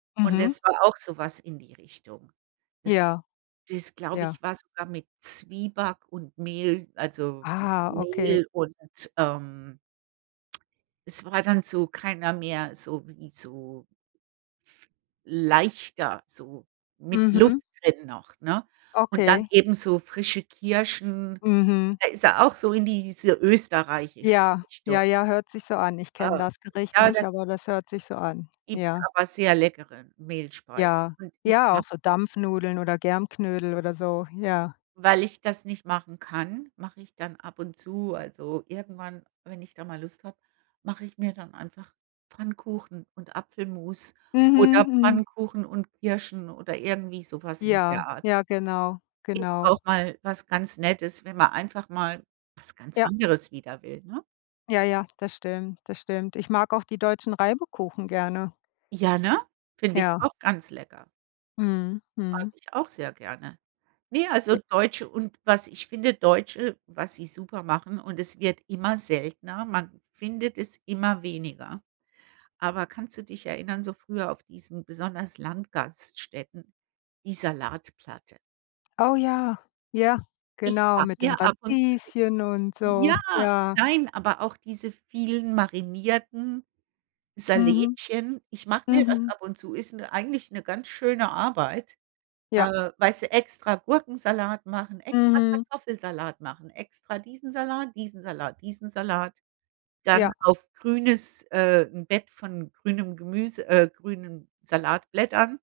Und Mhm. das war auch so was in die Richtung. Das Ja, das, glaube ja. ich, war sogar mit Zwieback und Mehl, also Ah, okay. Mehl und, ähm es war dann so keiner mehr so wie so leichter, so mit Luft Mhm. drin noch, ne? Und dann Okay. eben so frische Kirschen, Mhm. da ist er auch so in diese österreichische Ja. Richtung. Ja, ja, hört sich so an. Ich Äh, kenne das Gericht ja, nicht, da aber das hört sich so an. gibt's Ja. aber sehr leckere Mehlspeisen. Ja. Und ich Ja, auch mache so Dampfnudeln oder Germknödel oder so, ja. Weil ich das nicht machen kann, mache ich dann ab und zu also irgendwann, wenn ich da mal Lust habe mache ich mir dann einfach Pfannkuchen und Apfelmus Mhm, oder mhm. Pfannkuchen und Kirschen oder irgendwie so was in der Ja. Art. Ja, genau, Ist auch genau. mal was ganz Nettes, wenn man einfach mal was ganz Ja. anderes wieder will, ne? Ja, ja, das stimmt, das stimmt. Ich mag auch die deutschen Reibekuchen gerne. Ja, ne? Find ich Ja. auch ganz lecker. Mhm, Mag mhm. ich auch sehr gerne. Ne, also E deutsche und was ich finde Deutsche was sie super machen, und es wird immer seltener- man findet es immer weniger- aber kannst du dich erinnern, so früher auf diesen besonders Landgaststätten die Salatplatte? Au ja! Ja, Ich genau. hab Mit den mir ab und zu Radieschen und so. ja! Ja. Nein, aber auch diese vielen marinierten Mhm. Salätchen. Ich mache mir das Mhm. ab und zu, ist 'ne eigentlich 'ne ganz schöne Arbeit. Ja. Äh, weißt du, extra Gurkensalat machen, extra Mhm. Kartoffelsalat machen, extra diesen Salat, diesen Salat, diesen Salat, dann Ja. auf grünes äh, 'n Bett von grünem Gemüse, äh, grünen Salatblättern.